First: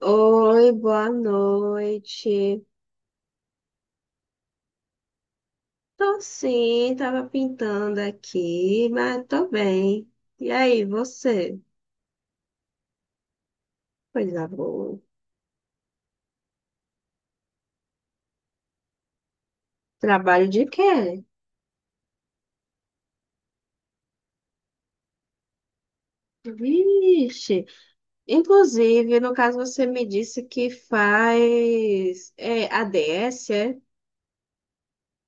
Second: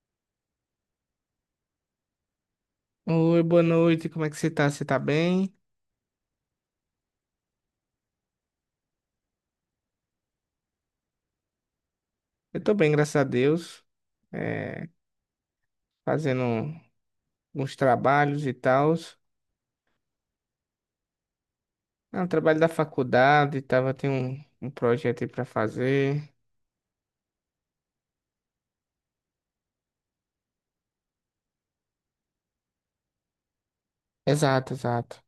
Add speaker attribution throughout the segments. Speaker 1: Oi, boa noite.
Speaker 2: Oi, boa noite, como é que você tá? Você tá bem?
Speaker 1: Tô sim, tava pintando aqui, mas tô bem. E aí, você?
Speaker 2: Eu tô bem, graças a Deus.
Speaker 1: Coisa
Speaker 2: É,
Speaker 1: boa.
Speaker 2: fazendo uns trabalhos e tals.
Speaker 1: Trabalho de quê?
Speaker 2: Ah, um trabalho da faculdade, tava, tem um projeto aí pra fazer.
Speaker 1: Vixe. Inclusive, no caso, você me disse que faz ADS, é?
Speaker 2: Exato, exato.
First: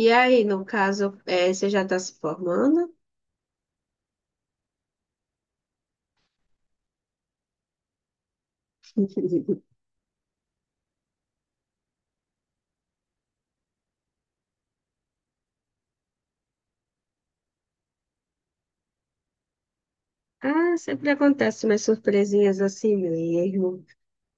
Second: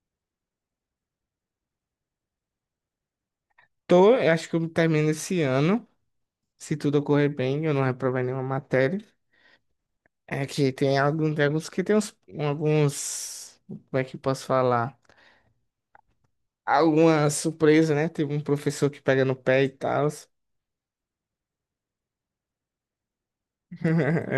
Speaker 1: E aí, no caso, você já tá se formando?
Speaker 2: Tô, eu acho que eu termino esse ano, se tudo ocorrer bem, eu não reprovei nenhuma matéria. É que tem alguns, que tem uns, alguns, como é que eu posso falar? Alguma surpresa, né? Teve um professor que pega no pé e tal.
Speaker 1: Ah, sempre acontece umas surpresinhas assim mesmo.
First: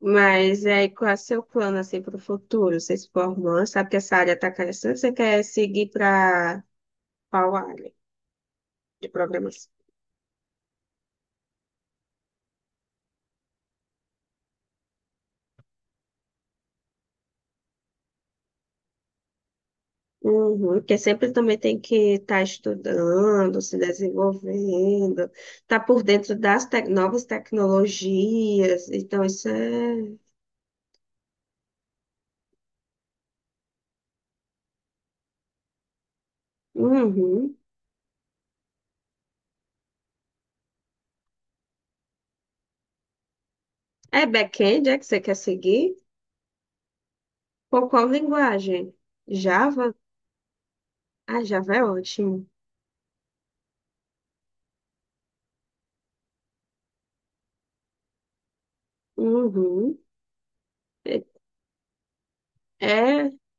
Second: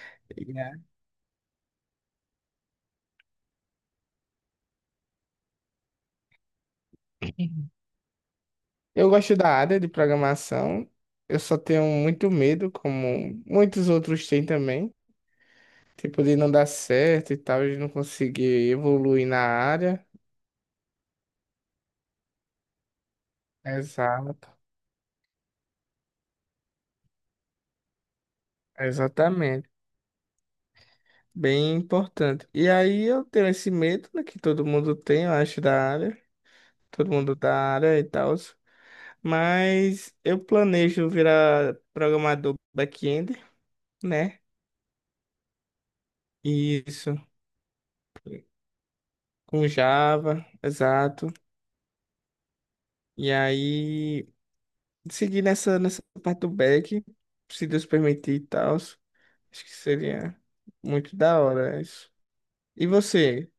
Speaker 1: Mas aí,
Speaker 2: É.
Speaker 1: qual é o seu plano assim para o futuro? Você se formando, sabe que essa área está crescendo, você quer seguir para qual área de
Speaker 2: Eu gosto da
Speaker 1: programação?
Speaker 2: área de programação, eu só tenho muito medo, como muitos outros têm também, tipo de não dar certo e tal, de não conseguir evoluir na área.
Speaker 1: Uhum, porque sempre também tem que estar estudando, se
Speaker 2: Exato,
Speaker 1: desenvolvendo, estar por dentro das novas tecnologias. Então, isso
Speaker 2: exatamente.
Speaker 1: é.
Speaker 2: Bem importante. E aí eu tenho esse medo, né, que todo mundo tem, eu acho, da área, todo mundo da
Speaker 1: Uhum.
Speaker 2: área e tal, mas eu planejo virar programador back-end,
Speaker 1: É
Speaker 2: né?
Speaker 1: back-end, é que você quer seguir?
Speaker 2: Isso,
Speaker 1: Por qual linguagem?
Speaker 2: com
Speaker 1: Java?
Speaker 2: Java, exato.
Speaker 1: Ah, Java é ótimo.
Speaker 2: E aí, seguir nessa, parte do back, se Deus permitir e tal. Acho que
Speaker 1: Uhum.
Speaker 2: seria muito
Speaker 1: É,
Speaker 2: da hora isso. E
Speaker 1: é
Speaker 2: você?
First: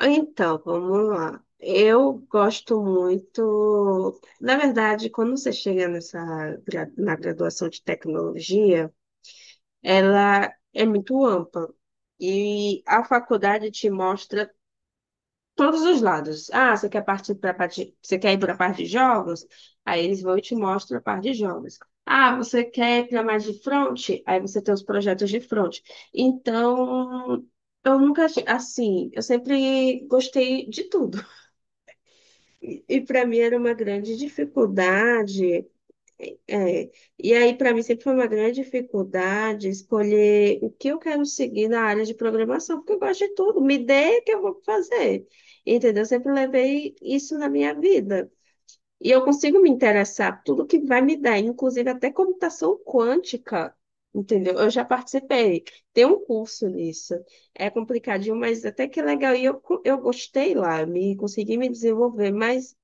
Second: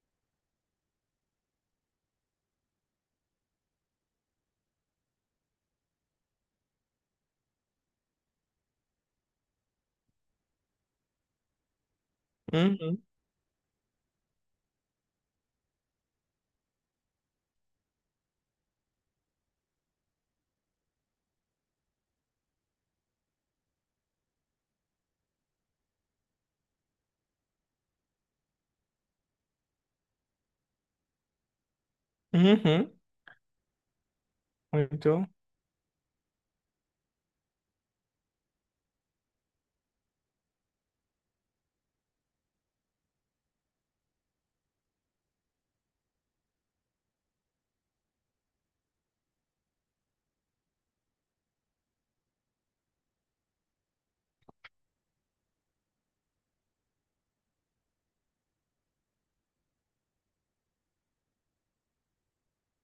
Speaker 1: Então, vamos lá. Eu gosto muito. Na verdade, quando você chega nessa, na graduação de tecnologia, ela é muito ampla. E
Speaker 2: Uhum.
Speaker 1: a faculdade te mostra todos os lados. Ah, você quer partir para parte, você quer ir para a parte de jogos? Aí eles vão e te mostram a parte de jogos. Ah, você quer ir para mais de front? Aí você tem os projetos de front. Então, eu nunca, assim, eu sempre gostei de tudo. E,
Speaker 2: Uhum.
Speaker 1: e para mim era uma grande
Speaker 2: Muito.
Speaker 1: dificuldade, é, e aí para mim sempre foi uma grande dificuldade escolher o que eu quero seguir na área de programação, porque eu gosto de tudo, me dê que eu vou fazer, entendeu? Eu sempre levei isso na minha vida. E eu consigo me interessar por tudo que vai me dar, inclusive até computação quântica, entendeu? Eu já participei, tem um curso nisso. É complicadinho, mas até que é legal. E eu gostei lá, me consegui me desenvolver, mas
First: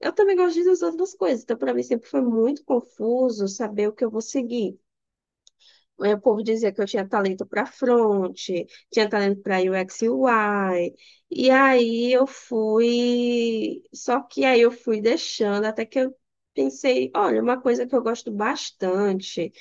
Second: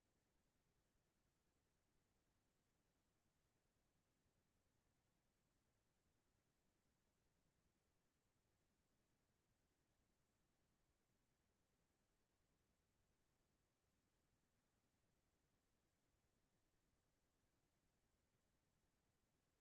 Speaker 1: eu também gosto das outras coisas, então para mim sempre foi muito confuso saber o que eu vou seguir. Aí o povo dizia que eu tinha talento para front, tinha talento para UX e UI. E aí eu fui, só que aí eu fui deixando até que eu pensei, olha, uma coisa que eu gosto bastante.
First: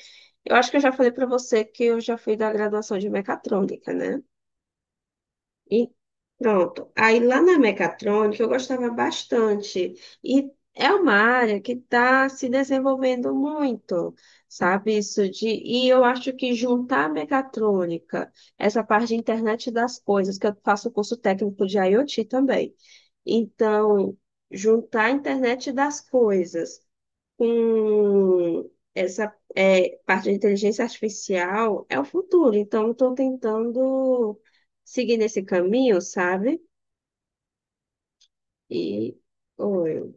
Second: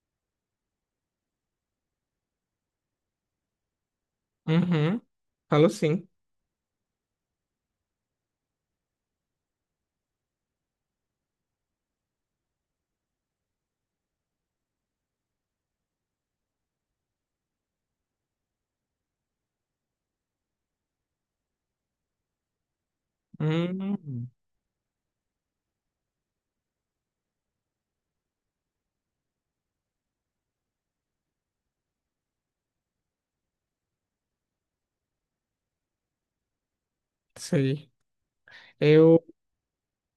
Speaker 1: Eu acho que eu já falei para você que eu já fui da graduação de mecatrônica, né?
Speaker 2: Uhum. Falou
Speaker 1: E
Speaker 2: sim.
Speaker 1: pronto. Aí lá na mecatrônica eu gostava bastante. E é uma área que está se desenvolvendo muito, sabe? Isso de. E eu acho que juntar a mecatrônica, essa parte de internet das coisas, que eu faço curso técnico de IoT também. Então,
Speaker 2: Uhum.
Speaker 1: juntar a internet das coisas com essa parte de inteligência artificial é o futuro. Então, eu estou tentando seguir nesse caminho, sabe?
Speaker 2: Sei.
Speaker 1: E.
Speaker 2: Eu,
Speaker 1: Oi.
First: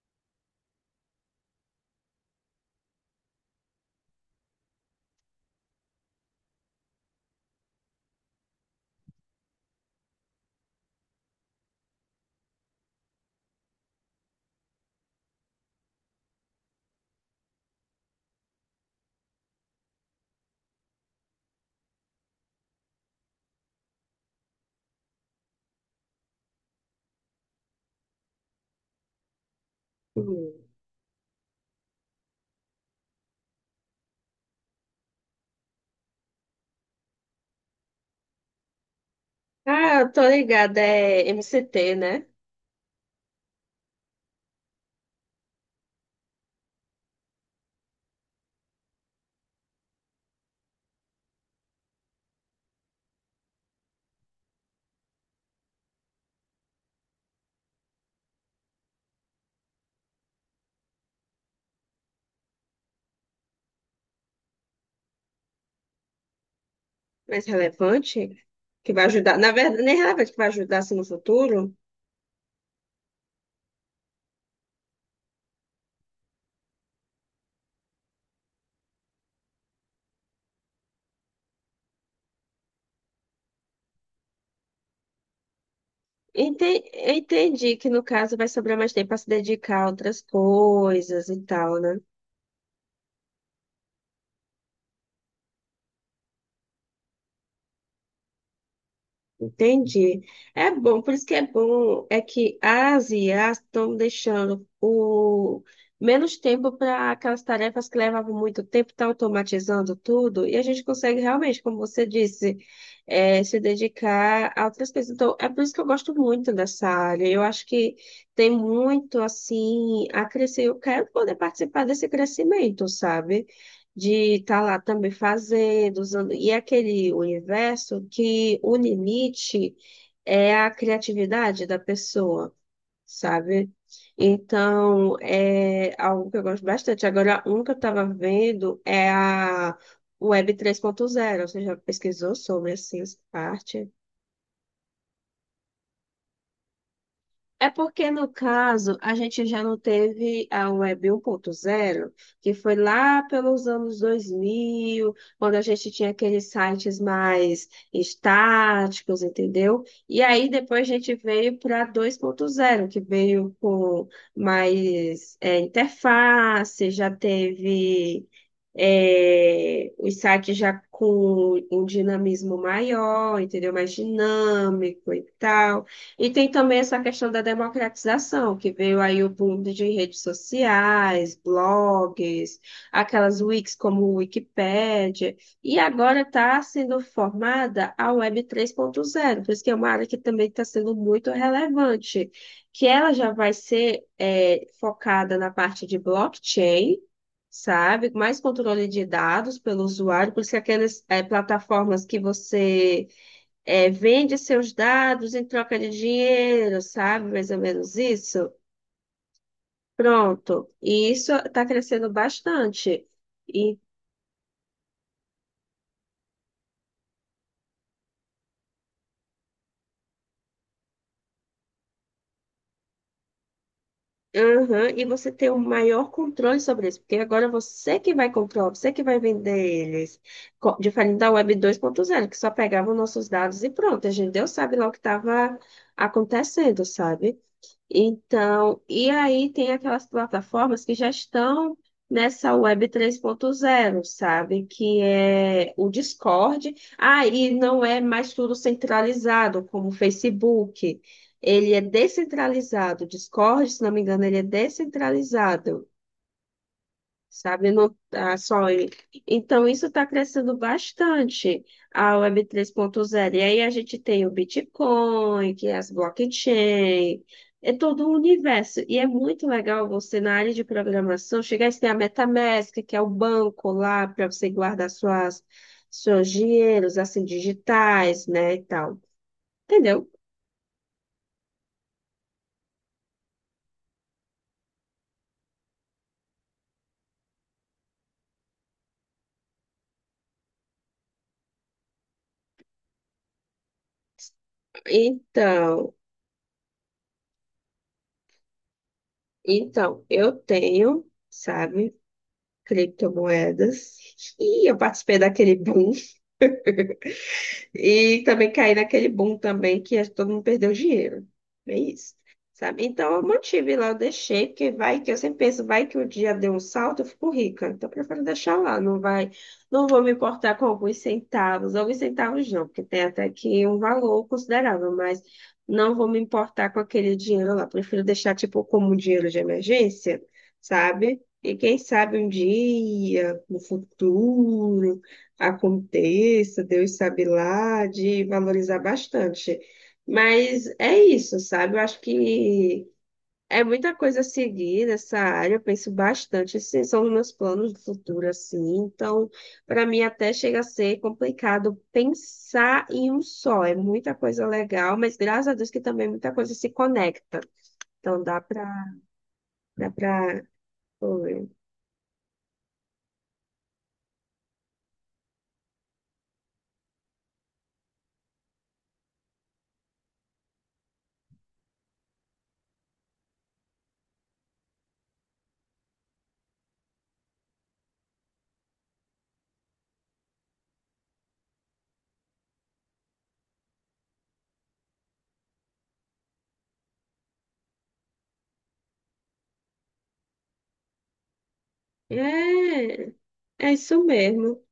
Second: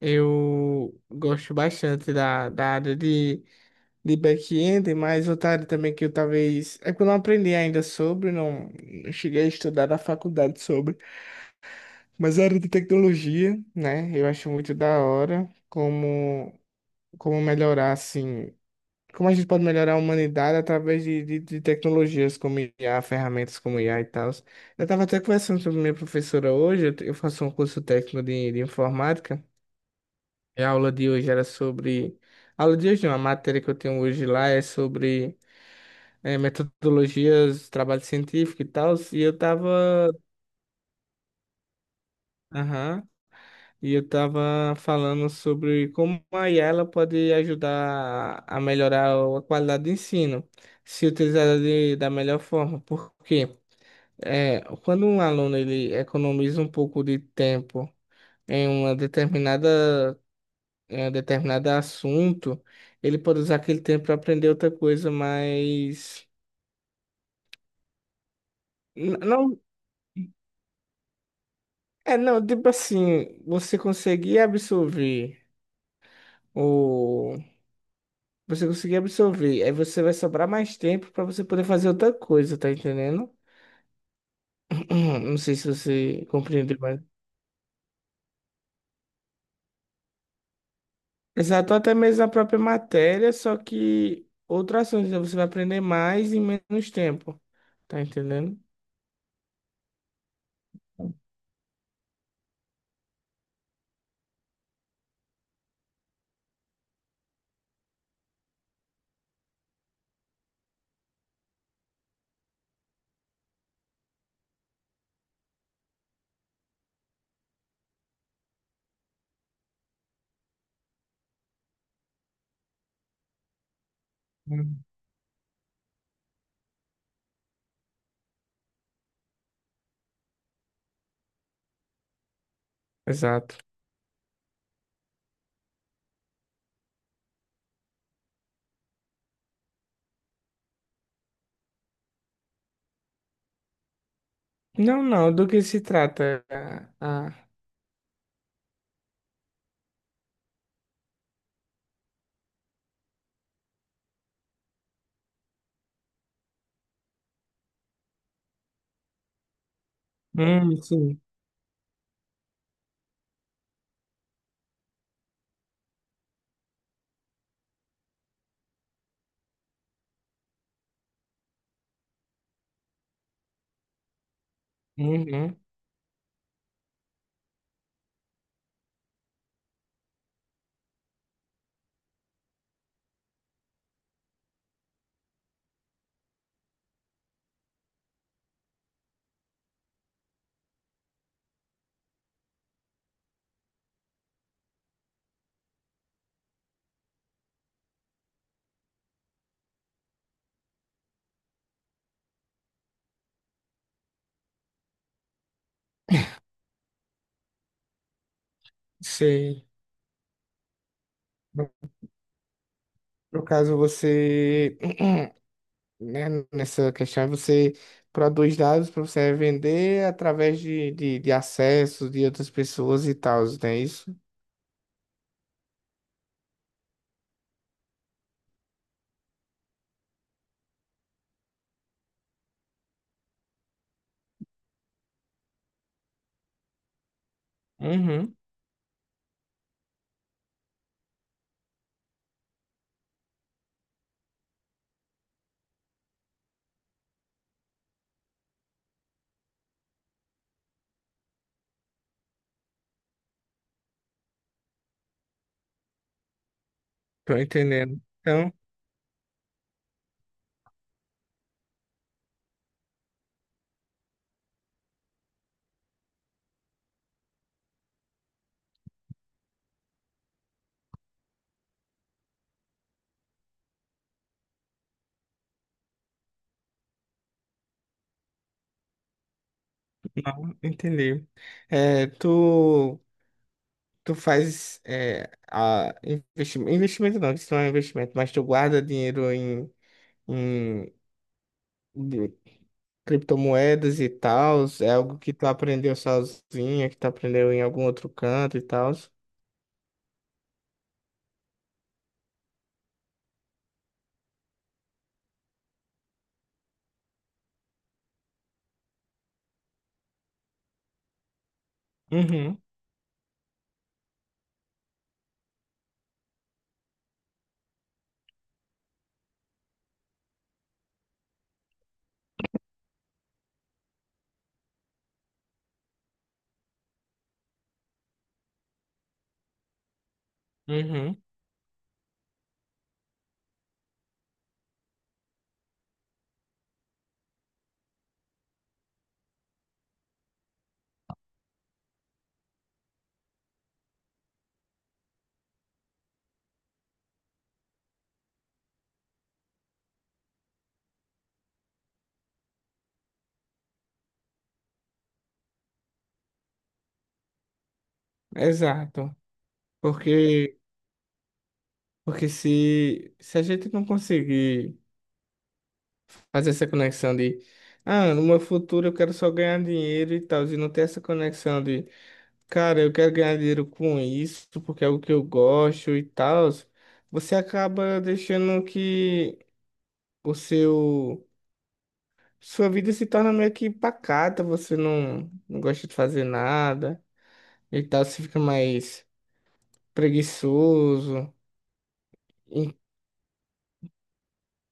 Speaker 2: eu gosto bastante da, área de back-end, mas outra área também que eu talvez. É que eu não aprendi ainda sobre, não cheguei a estudar na faculdade sobre. Mas a área de tecnologia, né? Eu acho muito da hora como, como melhorar, assim, como a gente pode melhorar a humanidade através de tecnologias como IA, ferramentas como IA e tal. Eu estava até conversando sobre minha professora hoje, eu faço um curso técnico de, informática,
Speaker 1: Hum.
Speaker 2: e a aula de hoje era sobre. A aula de hoje, não, a matéria que eu tenho hoje lá é sobre metodologias, trabalho científico e tal, e eu
Speaker 1: Ah,
Speaker 2: estava.
Speaker 1: eu tô ligada, é MCT, né?
Speaker 2: E eu tava falando sobre como a IA ela pode ajudar a melhorar a qualidade do ensino, se utilizada de, da melhor forma. Porque é, quando um aluno ele economiza um pouco de tempo em uma determinada, em um determinado assunto, ele pode usar aquele tempo para aprender outra coisa, mas
Speaker 1: Mais relevante, que vai
Speaker 2: n-
Speaker 1: ajudar. Na
Speaker 2: não,
Speaker 1: verdade, nem relevante, que vai ajudar assim, no futuro.
Speaker 2: não, tipo assim, você conseguir absorver o. Você conseguir absorver. Aí você vai sobrar mais tempo para você poder fazer outra coisa, tá entendendo? Não sei se você compreendeu, mas.
Speaker 1: Eu entendi que no caso vai sobrar mais tempo para se dedicar a outras coisas e
Speaker 2: Exato,
Speaker 1: tal,
Speaker 2: até
Speaker 1: né?
Speaker 2: mesmo a própria matéria, só que outro assunto, então você vai aprender mais em menos tempo, tá entendendo?
Speaker 1: Entendi. É bom, por isso que é bom, é que as IAs estão deixando o menos tempo para aquelas tarefas que levavam muito tempo, está automatizando tudo, e a gente consegue realmente, como você disse, se dedicar a outras coisas. Então, é por isso que eu gosto muito dessa área. Eu acho que tem muito assim a crescer. Eu quero poder participar desse crescimento, sabe? De estar lá
Speaker 2: Hum.
Speaker 1: também fazendo, usando. E é aquele universo que o limite é a criatividade da pessoa,
Speaker 2: Exato.
Speaker 1: sabe? Então, é algo que eu gosto bastante. Agora, um que eu estava vendo é a Web 3.0. Você já pesquisou sobre essa parte?
Speaker 2: Não, não, do que se trata? A... a-.
Speaker 1: É porque, no caso, a gente já não teve a Web 1.0, que foi lá pelos anos 2000, quando a gente tinha aqueles sites mais estáticos, entendeu? E aí depois a gente
Speaker 2: Sim.
Speaker 1: veio para 2.0, que veio com mais interface, já teve os sites já com um dinamismo maior, entendeu? Mais dinâmico e
Speaker 2: Uhum,
Speaker 1: tal. E tem também essa questão da democratização, que veio aí o boom de redes sociais, blogs, aquelas wikis como o Wikipédia, e agora está sendo formada a Web 3.0, por isso que é uma área que também está sendo muito relevante, que ela já vai ser focada na parte de blockchain, sabe? Mais controle de dados pelo usuário, por isso que aquelas plataformas que você vende seus dados em troca de dinheiro, sabe? Mais ou menos isso.
Speaker 2: sei.
Speaker 1: Pronto. E isso está
Speaker 2: No
Speaker 1: crescendo bastante.
Speaker 2: no caso,
Speaker 1: E,
Speaker 2: você né, nessa questão é você produz dados para você vender através de acessos de outras pessoas e tal, não é isso?
Speaker 1: aham, e você tem um maior controle sobre isso, porque agora você que vai comprar, você que vai vender eles. Diferente da Web 2.0, que só pegava os nossos dados e pronto. A gente Deus sabe lá o que estava acontecendo, sabe?
Speaker 2: Uhum,
Speaker 1: Então, e aí tem aquelas plataformas que já estão nessa web 3.0, sabe? Que é o Discord. Aí não é mais tudo centralizado, como o Facebook. Ele é descentralizado. O Discord, se não me engano, ele é descentralizado,
Speaker 2: tô
Speaker 1: sabe? Não
Speaker 2: entendendo.
Speaker 1: tá
Speaker 2: Então,
Speaker 1: só ele. Então, isso está crescendo bastante, a Web 3.0. E aí a gente tem o Bitcoin, que é as blockchain, é todo o universo. E é muito legal você, na área de programação, chegar e ter a MetaMask, que é o banco lá para você guardar suas, seus dinheiros, assim, digitais, né, e tal. Entendeu?
Speaker 2: entendi. É, tu, tu faz é, a investimento, investimento não, isso não é um investimento, mas tu guarda dinheiro em, em de- criptomoedas e tal, é algo que tu
Speaker 1: Então,
Speaker 2: aprendeu sozinha, que tu aprendeu em algum outro canto e tal.
Speaker 1: então, eu tenho, sabe, criptomoedas. E eu participei daquele boom. E também caí naquele boom também que todo mundo perdeu dinheiro. É isso,
Speaker 2: Uhum,
Speaker 1: sabe? Então eu mantive lá, eu deixei, porque vai que eu sempre penso, vai que o dia deu um salto, eu fico rica. Então eu prefiro deixar lá, não vou me importar com alguns centavos não, porque tem até que um valor considerável, mas não vou me importar com aquele dinheiro lá. Prefiro deixar tipo como um dinheiro de emergência,
Speaker 2: uhum,
Speaker 1: sabe? E quem sabe um dia, no futuro aconteça, Deus sabe lá, de valorizar bastante. Mas é isso, sabe? Eu acho que é muita coisa a seguir nessa área, eu penso bastante. Esses são os meus planos de futuro, assim. Então, para mim, até chega a ser complicado pensar em um só. É muita coisa legal, mas graças a Deus que também muita coisa se conecta. Então, dá para.
Speaker 2: exato.
Speaker 1: Dá para
Speaker 2: Porque,
Speaker 1: Oi.
Speaker 2: porque se a gente não conseguir fazer essa conexão de, ah, no meu futuro eu quero só ganhar dinheiro e tal, e não ter essa conexão de, cara, eu quero ganhar dinheiro com isso, porque é o que eu gosto e tal, você acaba deixando que o seu, sua vida se torna meio que pacata, você não, não gosta de fazer nada e tal, você fica mais preguiçoso. E-.
Speaker 1: É, é isso mesmo.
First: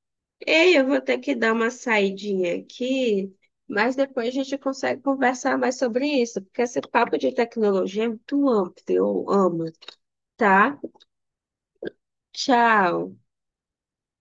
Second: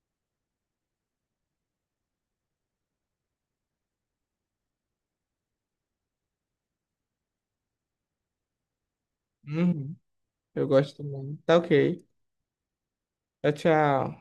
Speaker 1: Ei, eu vou ter que dar uma saidinha aqui, mas depois a gente consegue conversar mais sobre isso, porque esse papo de tecnologia é muito amplo, eu amo,
Speaker 2: Uhum, eu
Speaker 1: tá?
Speaker 2: gosto também. Tá ok.
Speaker 1: Tchau.
Speaker 2: Tchau, tchau.